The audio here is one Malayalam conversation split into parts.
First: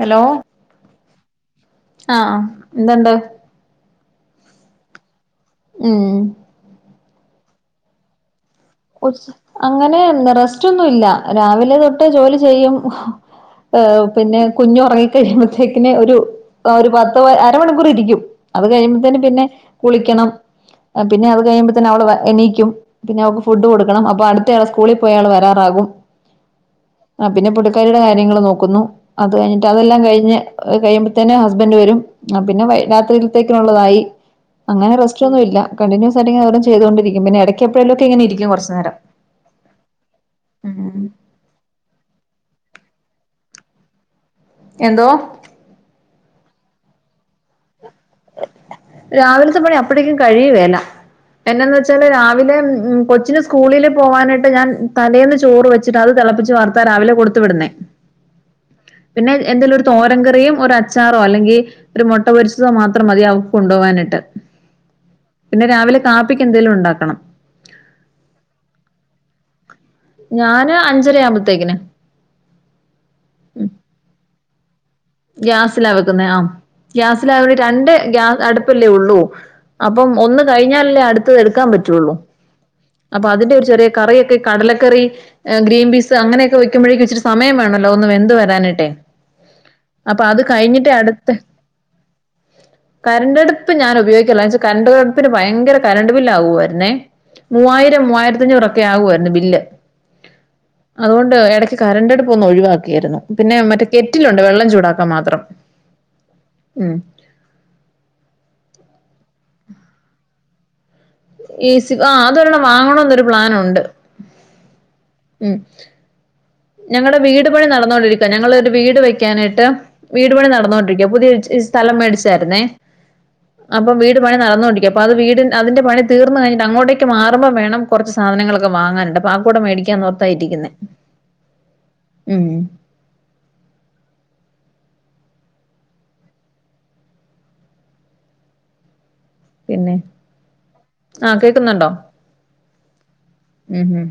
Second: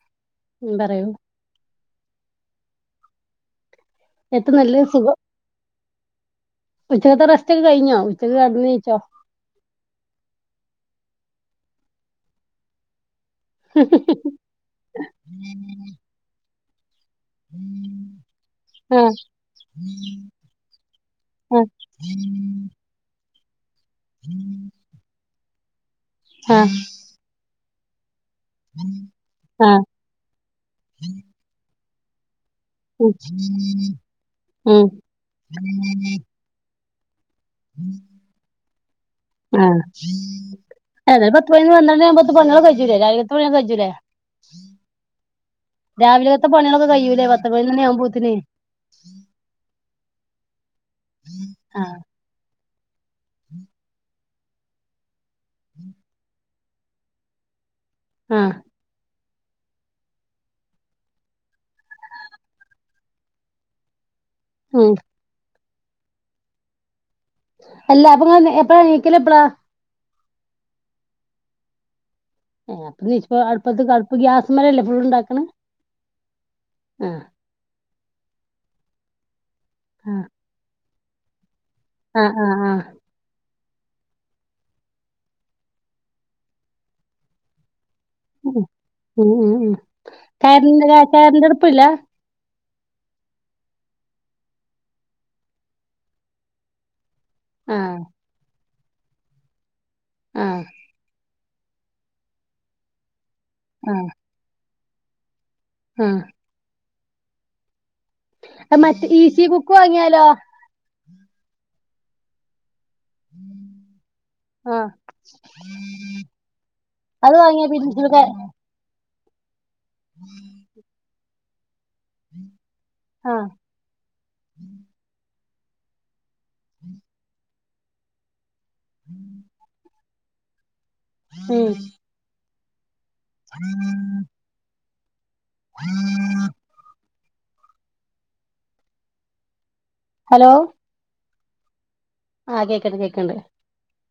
ഹലോ ഉം പറയൂ എന്തണ്ട് എത്ത നല്ല സുഖം ഉംഹ് ഉച്ചക്കത്തെ റസ്റ്റ്ക്കെ കഴിഞ്ഞോ ഉച്ചക്ക് കടന്നീച്ചോ ഉച് അങ്ങനെ റെസ്റ്റോന്നുല്ല രാവിലെ തൊട്ട് ജോലി ചെയ്യും ഏഹ് പിന്നെ കുഞ്ഞു ഒറങ്ങി കഴിയുമ്പോത്തേക്കിന് ഒരു ഒരു പത്ത് ത്ത് അരമണിക്കൂറിരിക്കും. അത് ആഹ് കഴിയുമ്പത്തന് പിന്നെ കുളിക്കണം. പിന്നെ അത് ആഹ് കഴിയുമ്പത്തന്നെ അവള് എണീക്കും പിന്നെ അവക്ക് ഫുഡ് കൊട് ക്കണം. അപ്പൊ അട്ത്തയാള് സ്കൂളി പോയാള് വരാ ആകും ആഹ് ആഹ് പിന്നെ പുട് [unintelligible] ര്യൾങ്ങള് നോക്കുന്നു. അത് കഴിഞ്ഞിട്ട് ആഹ് അതെല്ലാം കഴിഞ് കയ്യുമ്പത്തേന് ഹസ്ബൻന്റ് വരും ആഹ് പിന്നെ വൈ ഉം രാത്രിയിലത്തേക്കുള്ളതായി. ഉം അങ്ങനെ റെസ്റ്റോന്നുല്ല കണ്ടിന്യൂസ് ആയിട്ട് ചെയതുകൊണ്ടരിക്ക പിന്നെ എടക്കപ്പഴൊക്കെ എങ്ങനരിക്കും ആ ഉം എത പത്ത് പതിന വ പത്ത് പ [unintelligible] കജൂ കജൂര എന്തോ രാവിലെത്തെ പണികളൊക്കെ കഴയുല്ലേ പത്തമണി ആകുമ്പോ ത്തിന്. രാവിലത്തെ പണി അപ്പഴേക്കും കഴിയുവേല ആഹ് എന്നന്നവെച്ചാല് രാവിലെ ഉം കൊച്ചിന് സ്കൂളില് പോകാനായിട്ട് ഞാൻ തലേന്ന് ചോറ് വെച്ച് അത് തിളപ്പിച്ച് വാർത്താ രാവിലെ കൊടുത്ത് വിടുന്നേ ആഹ് പിന്നെ എന്തെങ്കിലും ഒരു തോരങ്കറിയും ഒരു അച്ചാറോ അല്ലെങ്കിൽ ഒരു മുട്ട പൊരിച്ചതോ മാത്രം മതി അവൾക്ക് കൊണ്ടുപോകാനിട്ട്. ഉം പിന്നെ രാവിലെ കാപ്പിക്ക് എന്തെലും ഉണ്ടാക്കണം അല്ല അപ്പൊ എപ്പഴാ നീക്കല എപ്പഴാ ഞാന് അഞ്ചര ആവുമ്പോത്തേക്കിന് പ്പൊ അപ്പ അ ഗ്യാ [inaudible] ഗ്യാസില വെക്കുന്ന ആ ആഹ് ഗ്യാസിലകേണ്ടി രണ്ട് ഗ്യാസ് അടുപ്പല്ലേ ഉള്ളൂ അപ്പം ആഹ് ഒന്ന് കഴിഞ്ഞാലല്ലേ അടുത്തത് എടുക്കാൻ പറ്റും ആഹ് ആഹ് ആഹ് ആ ആ ചെറിയ കറിയൊക്കെ കടലക്കറി ഗ്രീൻ പീസ് അങ്ങനെയൊക്കെ വക്കുമ്പോഴേക്കും ഇച്ചി സമയമാണ് ല്ല ഒന്നും എന്ത് വരാനിട്ടെ കയറിറെ കയറിന്റെ അടുപ്പല്ല കരണ്ട്ടുപ്പ് ഞാൻ ഉപയോഗിക്കില്ല കടുപ്പിന് ഭയങ്കര കരണ്ട് ബില് ആകുവായിരുന്നേ മൂവായിരം ആഹ് മൂവരത്തിഞ്ഞൂറ്ക്ക ഒക്കെ ആകുായിരുന്നു ബില്ല് ആഹ് അതുകൊണ്ട് ഇടയ്ക്ക് കറണ്ട്ടുപ്പ് ഒന്ന് ഒഴിവാക്കിയിരുന്നു പിന്നെ മറ്റേ കെറ്റിലുണ്ട് വെള്ളം ഉണ്ടാക്കൻ മാത്രം ആ മ് ആഹ് മറ്റേ ഈസി കുക്ക് വാങ്ങിയാലോ സ ആ അത വാങ്ങണന്നൊരു പ്ലൻുണ്ട് ആഹ് ഉ ഞങ്ങളടെ അത് വീട് പണി വാങ്ങിയാ പിന്നെ നടന്നോൊണ്ടിരിക്കാ ഞങ്ങൾ ഒരു വീട് വ കാനഡ വീട്പണി നടന്നുകൊണ്ടിരിക്കുക പുതിയ ഇ സ്ഥലം മേടിച്ചായിരുന്നേ ആ അപ്പം വീട് പണി നടന്നോണ്ടിരിക്ക അപ്പൊ അത് വീട് അതിന്റെ പണി തീർന്നു കഴിട്ട്ങ്ങോട്ടേക്ക് മാുമ്പോൾേണം കുറച്ച് സാധനൾ വാങ്ങാനണ്ട് പാക്കൂടെ മടിക്കാൻ ആയിരിക്കുന്ന മ് മ് ഹം ആം [unintelligible] പിന്നെ ഹലോ ആഹ് കേൾക്കുന്നുണ്ടോ ആ കേൾക്കണ്ട് കേൾക്കണണ്ട് ഉം ഉം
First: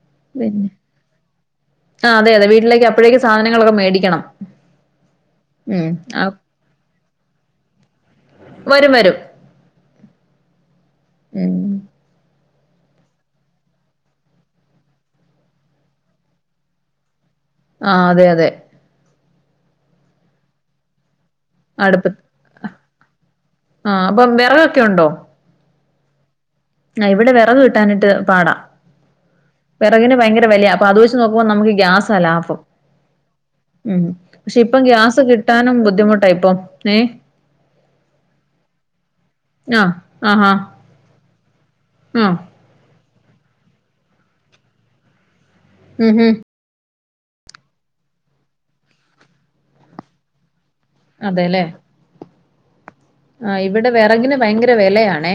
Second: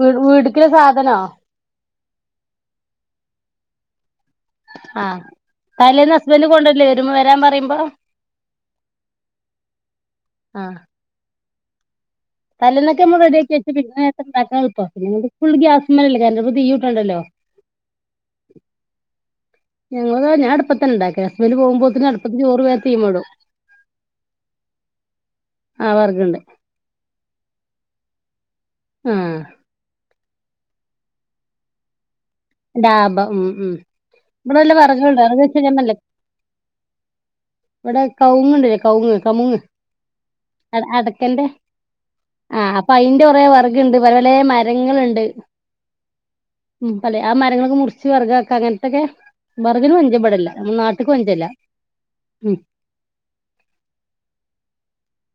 വീട് വീടു ക്കിലെ പിന്നെ സാധനോ? ആ അതെ അതെ വീട്ടിലേക്ക് അപ്പോഴേക്കെ സാധനങ്ങളൊക്കെ മേടിക്കണം. ആഹ് ഉം കാലേന്ന് ആ ഹസ്ബൻ്റ് കൊണ്ടല്ലേ? ഒരുമ്മ തരാൻ പറയുമ്പോ വരും വരും. ആഹ. ഉം. തലേൊക്കെ നമ്മൾ റെഡിയാക്കി വെച്ച് പിന്ന ട്ട്ഉണ്ടാക്കാൻ എളുപ്പ് പിന്നെ [unintelligible] ഫുൾ ഗ്യാസ്മെല്ല അല്ലെ [unintelligible] തീട്ടുണ്ടല്ലോ ആ അതെ അതെ ഞങ്ങളത് ഞാൻ അടുപ്പത്ത ഇണ്ടാക്ക. അടുപ്പത്ത് അ ആ അപ്പം വിറകൊക്കെ ഉണ്ടോ? ആ വർക്ണ്ട്. ആ ഇവിടെ വെറക് കിട്ടാനിട്ട് പാട. ആ. വിറകിന് ഭയങ്കര വെലയ, അപ്പ അത് വെച്ച് നോക്കുമ്പ നമുക്ക് ഗ്യാസാ ലാഭ ഡാഭം മ് മ് ഇവിടെ പക്ഷെ നല്ല ഇപ്പം ഗ്യാസ് വെറെക്ണ്ട്, ഒരീച്ച കിട്ടാനും നാപറഞ്ഞില്ലേ ബുദ്ധിമുട്ടാ ഇപ്പം ഏ ഇവിടെ കൗങ്ങ്ണ്ട് കൗങ്ങ് കമുങ്ങ് ആഹ് ആഹാ അട അടെ ക്കെന്റെ ആഹ് ആ അപ്പ അയിന്റെ കുറേ വെറക്ണ്ട് പല പലേ മരങ്ങള്ണ്ട്. മ് ഹ്. മ്. അല്ലെ ആ മരങ്ങളൊക്ക മുറിച്ച് വെറകാക്ക അങ്ങൻത്തെക്കെ വെറ കിന് പഞ്ചം ഇവിടെല്ല. നമ്മ നാട്ട്ക്ക് പഞ്ചല്ല. മ് ആഹ് ഇവിടെ വിറകിന് ഭയങ്കര വിലയാണേ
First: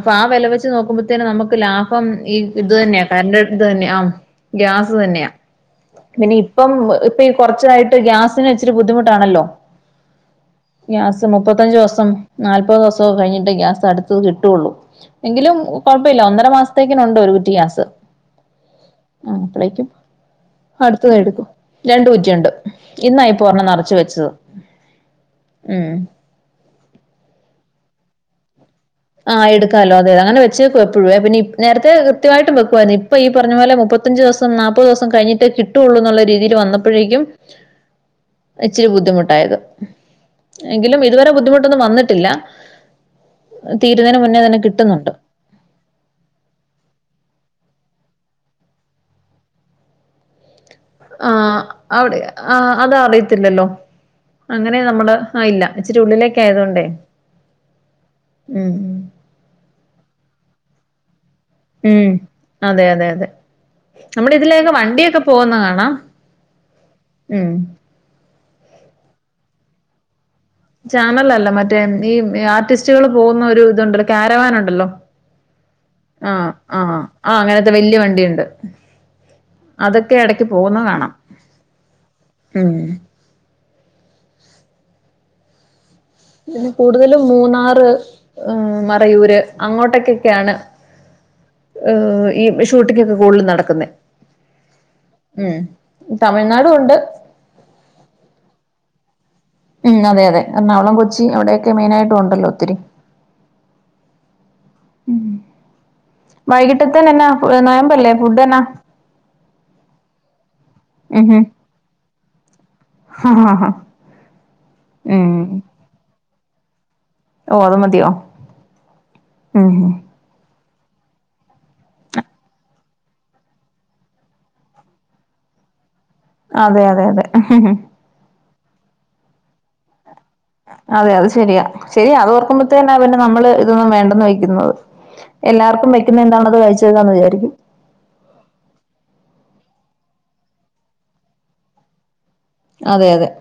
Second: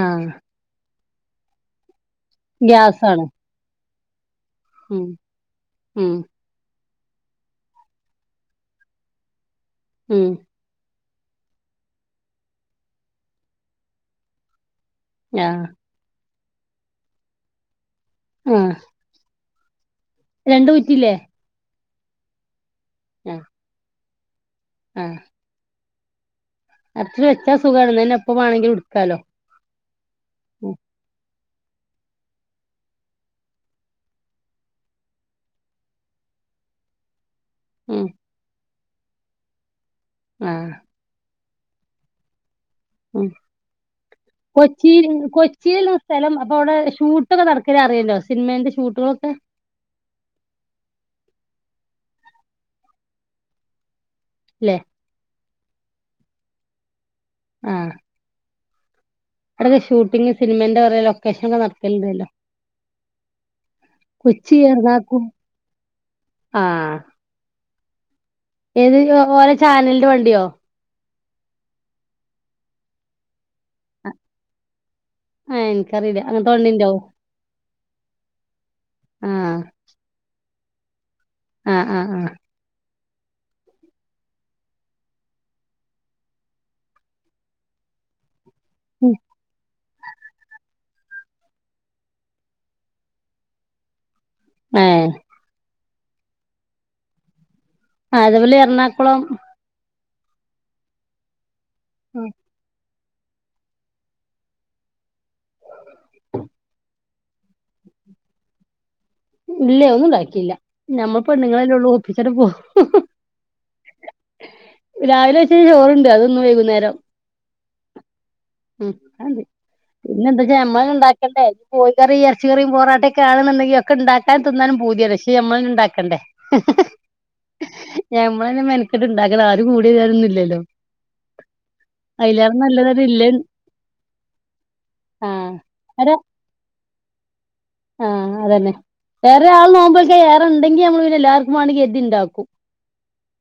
അപ്പൊ ആഹ് വില വെച്ച് നോക്കുമ്പോ ത്തിന് നമുക്ക് ലാ ഭം ഈ ഇത് തന്നെയാ ഗ്യാസാണ് കരണ്ട് ഇത് തന്നെ ആഹ് ഗ്യാസ് ഉം തന്നെയാ ഉം പിന്നെ ഇപ്പം ഇപ്പ ഈ കുറച്ചായിട്ട് ഗ്യാസിന് ഇച്ചിരി ബുദ്ധിമുട്ടാണല്ലോ ഉം ഗ്യാസ് മുപ്പ ത്തഞ്ചിസം നാല്പ്പത് ദിസം കഴിഞ്ഞിട്ടേ ഗ്യാസ് അടുത്തത് കിട്ടൊള്ളൂ എങ്കിലും ആഹ് കുഴപ്പല്ല ഒന്ന ത്ത മാസത്തേക്കിനുണ്ട് ഒരു കുറ്റി ഗ്യാസ് ആഹ് ആഹ് അപ്പളേക്കും രണ്ട് അടുത്തത് കുറ്റില്ലേ എടുക്കും രണ്ട് കുറ്റി ഉണ്ട് ഇന്നാ ഇപ്പൊ ഒരെണ്ണ നറച്ച് വെച്ചത് [inaudible] ആ മ് അറച്ച് വെച്ചാ സുഖാണ് ന്നാ ന്നെ എപ്പ വാണെങ്കിലും എട് ആ എടുക്കാലോ അതെ അങ്ങനെ വെച്ചെക്ക് എപ്പഴു പിന്നെ നേരത്തെ കൃത്യമായിട്ടും വെക്കുയിരുന്നു ഇപ്പൊ ഈ പറഞ്ഞ പോലെ മുപ്പത്തഞ്ച് ദിവസം നാപ്പത് ദിവസം കഴിഞ്ഞിട്ടെ കിട്ടുള്ളൂ എന്നുള്ള രീതിൽ വന്നപ്പ ഴേക്കും മ് ഇച്ചിരി ബുദ്ധിമുട്ടായത് ആഹ് എങ്കിലും ഇതുവരെ ബുദ്ധിമു ട്ടൊന്നു വന്നിട്ടില്ല ആ തീരുന്നതിന് മുന്നേ തന്നെ കൊച്ചി, കിട്ടുന്നുണ്ട് കൊച്ചി സ്ഥലം അപ്പൊ അവിടെ ഷൂട്ടൊക്കെ നടക്ക അറിയല്ലോ സിനിമന്റെ ഷൂട്ടുകളൊക്കെ ആ, അവിടെ ആ അത് അറിയത്തില്ലല്ലോ. ല്ലേ അങ്ങനെ നമ്മള് ആ, ഇല്ല ഇച്ചിരി ഉള്ളിലേക്ക് ആയതൊണ്ടേ ആ ഉം, ഉം അവിടൊക്കെ ഷൂട്ടിംങ് സിനിമേന്റെ പറയ ഉം, അതെ അതെ അതെ നമ്മുടെ കൊച്ചി ഇതിലേൊക്കെ വണ്ടിയൊക്കെ എറണാകുളം പോകുന്ന കാണാം, ആഹ് ഉം ഏത് ഓരോ ചാനലിന്റെ വണ്ടിയോ ചാനൽ അല്ല മറ്റേ ഈ ആർട്ടിസ്റ്റുകൾ പോകുന്ന ഒരു ഇതുണ്ടല്ലോ കാരവാൻ ഉണ്ടല്ലോ ഏഹ് ഇൻക്കറിയില്ല ആ, അങ്ങനത്തെ ആ, വണ്ടിണ്ടോ ആ അങ്ങനത്തെ വല്യ വണ്ടിയുണ്ട് അതൊക്കെ ഇട പോകുന്ന കാണാം അ അ അ ഉം പിന്നെ കൂടുതലും മൂന്നാറ് ഉം മറയൂര് അങ്ങോട്ടക്കൊക്കെയാണ് ഏ ഈ ഷൂട്ടിങ്ങ് ഒക്കെ കൂടുതലും നടക്കുന്നെ ഏ തമിഴ്നാടും ഉണ്ട് അതേപോലെ എറണാകുളം ഉം അതെ അതെ എറണാകുളം, കൊച്ചി, അവിടെ മെയിൻ ആയിട്ടും ഉണ്ടല്ലോ ഒത്തിരി ഉം, വൈകിട്ട് എന്നാ നോയമ്പല്ലേ ഫുഡ് എന്നാ ഇല്ലേ ഒന്നുംണ്ടാക്കിയില്ല ഞമ്മൾ ഉം പെണ്ണുങ്ങളല്ലെ ഉള്ളു [unintelligible] ഹും രാവിലെ വെച്ച ചോറുണ്ട് അത് ഇന്ന് വൈകുന്നേരം- ഓള് മതിയോ, ഉം- ഞമ്മള് ഉണ്ടാക്കട്ടെ- കോയി കറി ഇറച്ചി കറി പോറട്ട കാണുന്നുണ്ടെങ്കി ഉണ്ടാക്കാനും, തിന്നാനും പൂതിയ പക്ഷെ നമ്മള് തന്നെ ഉണ്ടാക്ക അതെ, അതെ, അതെ- നമ്മള് തന്നെ മെനക്കട്ട് ഉണ്ടാക്കല് ആരും കുടി വാരാനൊന്നു വില്ല- അതെ അത് ശരിയാ ശരിയാ അത് അയിലേറെ ഓർക്കുമ്പോത്തേ തന്നാ നല്ലതത് പിന്നെ ഇല്ലേ നമ്മള് ഇതൊന്നും വേണ്ടെന്ന് വെക്കുന്നത് ആഹ് എല്ലാവർക്കും അര വെക്കുന്ന എന്താണത് കഴച്ചതാന്ന് വിചാരിക്കും- ആഹ് അതന്നെ വേറെ ആൾ നോമ്പോഴക്കെ വേറെ ഉണ്ടെങ്കി നമ്മള് പിന്നെ എല്ലാവർക്കും വേണെങ്കിൽ ഇണ്ടാക്കും- അതെ അതെ-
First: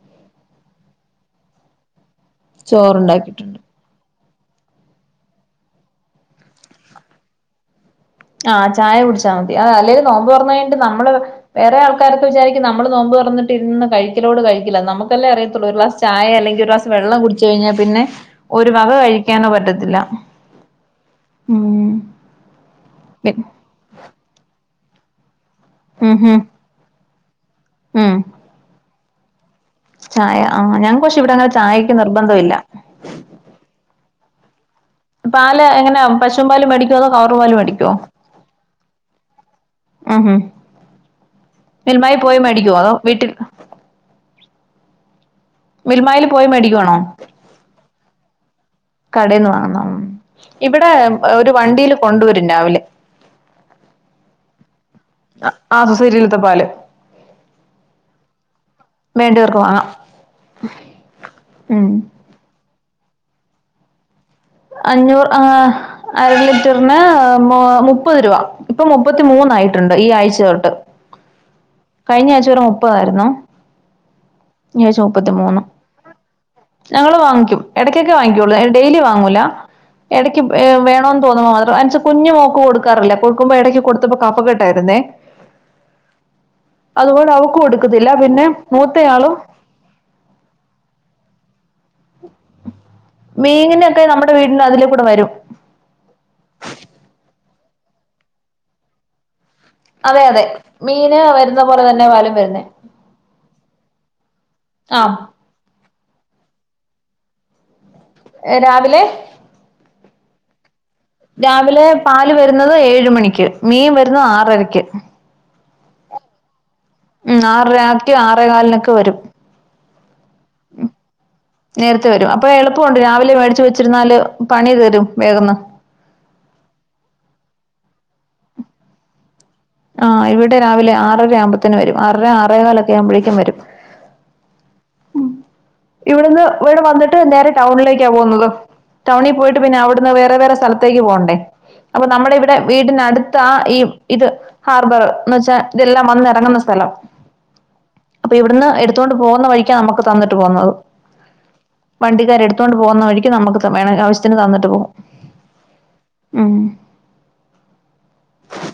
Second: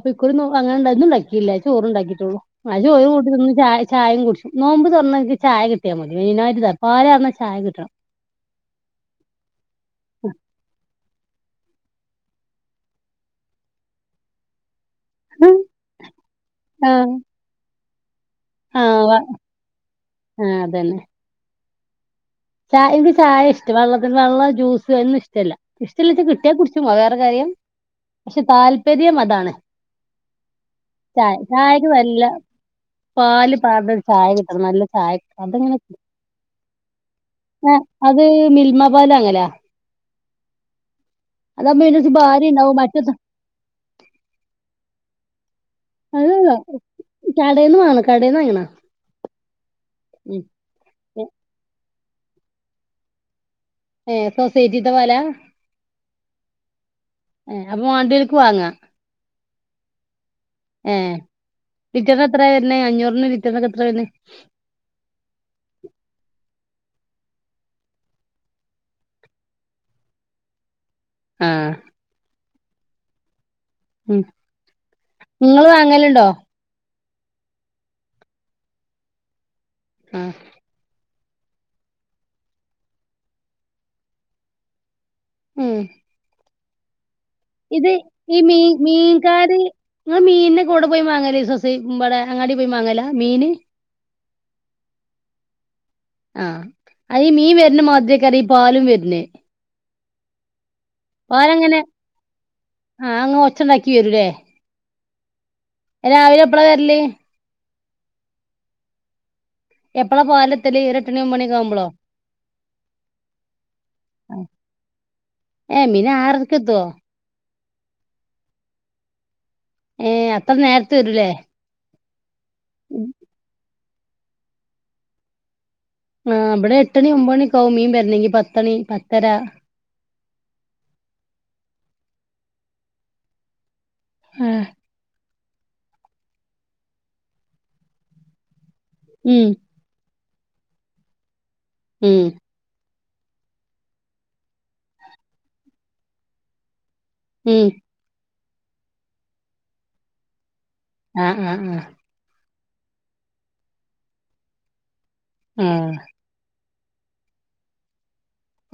ഇപ്പ ഇക്കുറി നോമ്പ് അങ്ങന ഒന്ന് ഉണ്ടാക്കിയില്ല ചോറ്ണ്ടാക്കി- ഒ അതിലി ഒരു കൂട്ടരിന്ന് ചോറുണ്ടാക്കിയിട്ടുണ്ട് ച ചായയും കുടിച്ച് - നോമ്പ് തുറന്നെനിക്ക് ചായ കിട്ടിയാൽ മതി മീനായിട്ട് പാലന്നാ ചായ കിട്ടണം- ആഹ് ചായ കുടിച്ചാൽ മതി അ അല്ലേങ്കും നോമ്പ് തുറന്ന് കഴിഞ്ഞ്ട്ട് നമ്മള്- വേറെ ആൾക്കാരൊക്കെ വിചാരിക്കും നമ്മള് നോമ്പ് തൊറന്നിട്ട് ഇരുന്ന് കഴിക്കലോട് കഴിക്കലാ നമുക്ക്- ക്കല്ലേ അറിയത്തൂള്ളു ഒരുഗ്ലാസ് ചായ അല്ലെങ്കി ഒരു ഗ്ലാസ് ആഹ് വെള്ളം കുടിച്ച് കഴിഞ്ഞൽ പിന്നെ- ഒരു വക ആഹ് വ കഴിക്കാനോ പറ്റത്തില്ല- ആഹ് അതന്നെ ഉം ചായ ഇൻക്ക് ചായ ഇഷ്ടം, വെള്ളത്തിന് വെള്ളം ജ്യൂസ് [unintelligible] ടല്ല ഉം ഇഷ്ടല്ലത്തെ ഉം കിട്ട്യാ കുട്ച്ചും [unintelligible] ന്ത കാര്യം ഉം പക്ഷെ താൽ പര്യം മതാണ്. ചായ ആഹ് ഞൻ കൊഷിവിടെങ്ങനെ ചായക്ക് നിർബന്ദുഇല്ല അത് നല്ല ചായ പാല് എങ്ങനെ പശും പാലു മടിക്ണതോ കവ് ആഹ് അത് ഫിൽമപാലാങ്ങലാ ആഹ ഹ പിന്നെ ഇച്ച് മന്മായി പോയി ഭാരി മേടിക്കോ ഇണ്ടാവും അതോ മറ്റേത് വീട്ടിൽ മിൽമൽ അത് പോയി മേടിക്കുവാണോ കടേന്ന് വാങ്ങണം കടേന്ന് വാങ്ങണ കടൽന്ന് വങ്ങോ ഉം ഇവിടെ ഒരു വണ്ടിൽ കൊണ്ടുവരും രാവിലെ സ വണ്ട ആഹ് സൊസൈറ്റിയിലത്തെ പാല് വേണ്ടിയവർക്ക് വാങ്ങാം ഉം പിന്നെ അഞ്ഞൂറിന് വിറ്റന്നക്കെ എത്ര വേ റിന് മുപ്പത് രൂപ ഇപ്പൊ മുപ്പത്തി മൂന്നായിട്ടുണ്ട് ഈ ആഴ്ച തൊട്ട് ഉം കഴിഞ്ഞ ആഴ്ച്ചോറ മുപ്പതായിരുന്നോ ഉം നിങ്ങ വാങ്ങലുണ്ടോ ഞങ്ങള്ൾ വാങ്ങിക്കും ഇടയ്ക്കൊക്കെ വാങ്ങിക്കയുള്ളൂ ഡെയിലി വാങ്ങൂല ആഹ് ഇടക്ക് വേണ തോന്ന്മ്പം മാത്രം എന്നച്ചാ കുഞ്ഞ് മോക്ക് കൊടുക്കാറില്ല കൊടുക്കുമ്പോ ഇടക്ക് കൊടുത്തപ്പോ കഫ കെട്ടായിരുന്നേ ഉം അതുകൊണ്ട് അവക്ക് ഇത് കൊടുക്കത്തില്ല ഈ പിന്നെ മീ മൂത്തയാളും മീൻകാര് ങ്ങള് മീനൊക്കെ എവിടെ പോയാ മാങ്ങൽ ബടെ അങ്ങാടി പോയി മാങ്ങലാ മീനൊക്കെ നമ്മുടെ വീടിന്റെ അതിലേ കൂടെ വരും ന്നമാതിരി ഈ പാലും വരുന്നേ അതെ അതെ മീന് വരുന്ന വാങ്ങലെങ്ങനെ പോലെ തന്നെ പാലും വരുന്നേ ആ അങ്ങ് ഒച്ചണ്ടാക്കി വരൂലേ ആം രാവിലെ എപ്പളാ വരല് രാവിലെ എപ്പഴാ പാലൊ രാവിലെ പാല് വരുന്നത് ഏഴ് മണിക്ക് മീൻ വരുന്ന ആറരക്ക് ഏ മീൻ ആറരക്കെത്തോ ആറേകാലിനൊക്കെ വരും ഏ അ അത്ര നേരത്തെ വരൂലേ നേരത്തെ വരുവാ ഇപ്പോ എളപ്പമുണ്ട് രാവിലെ മേടിച്ച് വെച്ച് ച്ചിരുന്നാല് പണി തീരും വേഗന്ന് ആ വിടെ എട്ടണി ഒമ്പണിക്കാവും മീൻ വരനെങ്കി പത്തണി പത്തര ആ ഇവിടെ രാവിലെ ആറര ആവുമ്പത്തേന് വരും ആറര ആറേകാലൊക്കെ ആവുമ്പോഴേക്കും വരും ആ ഉം ഇവിടെന്ന് വിടെ വന്നിട്ട് നേരെ ടൗണിലേക്കാ പോഉന്നത്. ടൗണി ഉം പോയിട്ട് പിന്നെ അവിടുന്ന് വേ വേവേറെ സ്ഥലത്തേക്ക് പോഎണ്ടേ? അപ്പൊ ഉം നമ്മുടെ ഇവിടെ വീടിനടു ത്ത ഈ ഇത് ഹാർബർ ന്ന് വെച്ചാ ഇതെല്ലാം വന്നിറങ്ങുന്ന സ്ഥലം ഉം അപ്പൊ ഇവിടുന്ന് എടുത്തോണ്ട് പോന്ന വഴിക്കാണ് നമുക്ക് തന്നിട്ട് പോന്നത് ആഹ് ആഹ് ആഹ് ത്തോണ്ട് പോക്ന്ന വഴിക്ക് നമുക്ക് വേണേ ആശ്യത്തിന് തന്നിട്ട് പോകും ആഹ് ഉം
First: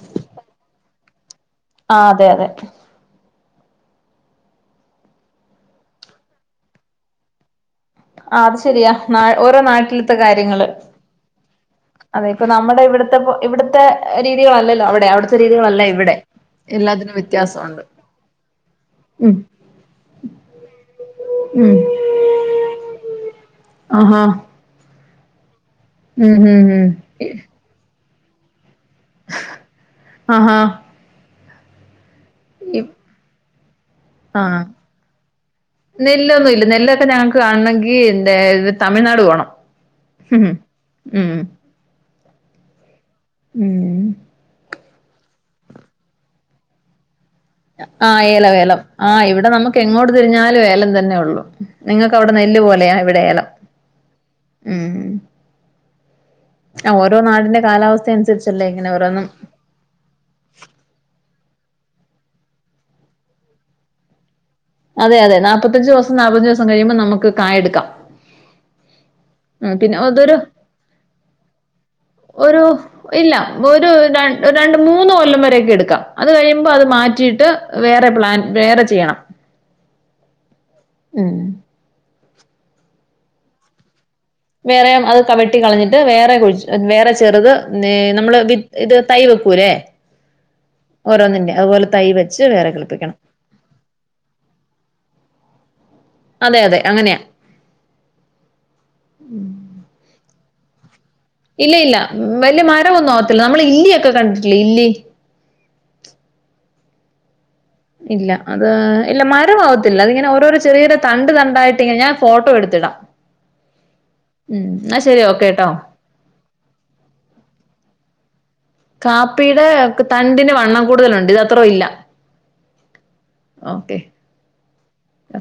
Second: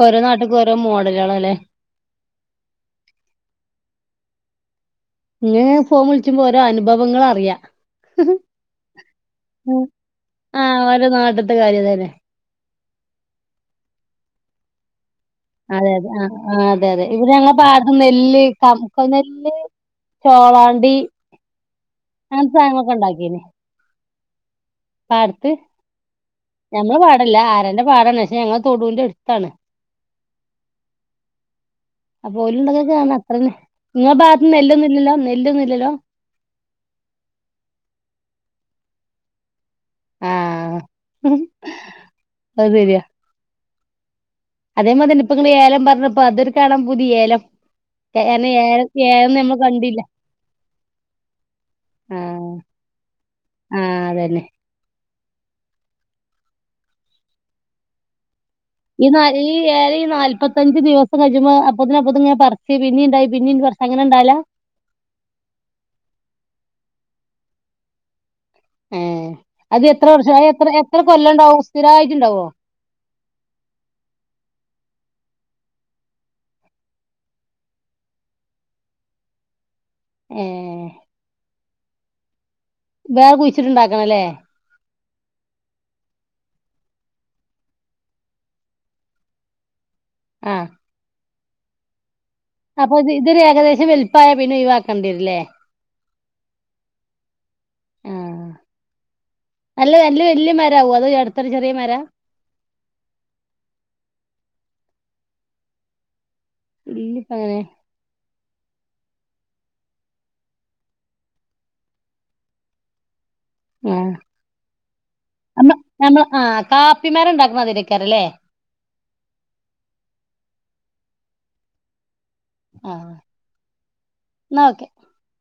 ഓരോ നാട്ട്ക്കും ഓരോ മോഡലുകളാല്ലേ ആ അതെ അതെ ഇങ്ങ ഫോൺ വിളിക്കുമ്പോ ഓരോ അനുഭവങ്ങൾ അറിയാം ആഹ് അത് ശെരിയാ നാ ഓരോ നാട്ടിലത്തെ കാര്യങ്ങള് ആഹ് ഓരോ നാട്ട്ത്തെ കാര്യം തന്നെ അതെ ഇപ്പ നമ്മുടെ ഇവിടെ ഇവിത്തെ ഇവിടുത്തെ രീതികളല്ലല്ലോ അവിടെ അവിടുത്തെ രീതികളല്ല അതെ അതെ ഇവിടെ ആഹ് ആഹ് അതെ അതെ എല്ലാത്തിനും ഇവിടെ ഞങ്ങ വ്യത്യാസമുണ്ട് പാട്ട നെല്ല് കമക്ക നെല്ല് ചോളാണ്ടി അങ്ങനത്തെ സാധങ്ങളൊക്കെ ഒണ്ടാക്കീനെ ആഹാ പാട്ത്ത് ഉം ഉം ഉം ഞമ്മള പാടില്ല ആരന്റെ പാടണ് ഞങ്ങ തൊടുന്റടുത്താണ് ആഹാ അപ്പ ഓലുണ്ടാകാച്ച അത്രിം ആഹ് ഇല്ലല്ലോ നെല്ലൊന്നുല്ല നെല്ലൊക്കെ ഞങ്ങക്ക് കാണണെങ്കി ന്റെ തമിഴ്നാട് പോണം ഉംഹ് ഉംഹ് അഹ് സര്യാ ഉംഹ് അതേമാതിന്നെ ഇപ്പങ്ങള് ഏലം പർഞ്ഞപ്പോ അതൊരു കാണാൻ പൂതി ഏലം ആ കാരണം ഏലവേലം. ഏലം ആഹ് ഏലം ഇവടെ നമ്മള് നമുക്ക് കണ്ടില്ല എങ്ങോട്ട് തിരിഞ്ഞാലും ഏലം തന്നെ ഉള്ളു. നിങ്ങക്ക് അവിടെ ആഹ് നെല്ല് പോലെയ ഇവിടെ ഏലം ആഹ് അതന്നെ ഉം ഉം ആഹ് ഓരോ നാടിന്റെ കാലാവസ്ഥ അനുസരിച്ച് ഈ നാ ഈ ഏലെ ഈ നാല്പത്തഞ്ച ദിവസം കജ് റ്റുമൊ അപ്പൊതിന് അപ്പത്ങ്ങനെ പർച്ച് പിന്നീണ്ടായി പിന്നിം പർച്ച് അങ്ങനെണ്ടാവലാ അതെ അതെ നാപ്പത്തഞ്ചോസം നാല്പ്പഞ്ചു ദിവസം കഴിയുമ്പോ നമുക്ക് കായെടുക്കാം ഏഹ് ഉം അത് പിന്നെ എത്ര വർഷം അതൊരു അത് എത്ര എത്ര കൊല്ലം ഇണ്ടാവും സ്ഥിരായിട്ടുണ്ടാവോ ഒരു ഇല്ല ഒരു ര രണ്ട് മൂന്ന് മൂന്ന് കൊല്ലം വരൊക്കെ എടുക്കാം അത് കഴിയുമ്പോ അത് മാറ്റിയിട്ട് വേറെ പ്ലാൻ വേറെ ചെയ്യണം ആ ഉം വേറെ കുഴിച്ചിട്ടുണ്ടാക്കണം അല്ലേ വേറെ അത് കവിട്ടി കളഞ്ഞിട്ട് വേറെ കുഴ വേറെ ചെറുത് നമ്മള് വി ഇത് തൈ വെക്കൂല്ലേ ആഹ ണ്ട് അതുപലെ തൈ വെച്ച് വേറെ അപ്പൊ കിളിപ്പിക്കണം ഇതൊരു ഏകദേശം വലുപ്പായ പിന്നെ ഒഴിവാക്കണ്ടിരില്ലേ അതെ അതെ അങ്ങനെയാ ആഹ നല്ല നല്ല ഇല് മരവും അ ഇല്ല ഇല്ല വലിയ മരമൊന്നും ആവത്തില്ല നമ്മള് ഇല്ലിക്കെ കണ്ടി ഇല്ലി ഇല്ലിപ്പകനെ ഇല്ല അത് ഇല്ല മരമാവത്തില്ല അതിങ്ങനെ ഓരോരോ ചെറിയൊരു തണ്ട് തണ്ടായിട്ട ഇങ്ങനെ ഞാൻ ഫോട്ടോ എടുത്തിടാം ഉം എന്നാ ശരി ഓക്കെ ട്ടോ ആമ്മ നമ്മൾ ആ കാപ്പിമാരണ്ടാക്കും മാതിരിക്കാറല്ലേ കാപ്പിയുടെ തണ്ടിന് വണ്ണം കൂടുതലുണ്ട് ഇതത്ത്ര ഇല്ല. ആഹ ഓക്കെ എന്നാക്കെ ഓക്കെ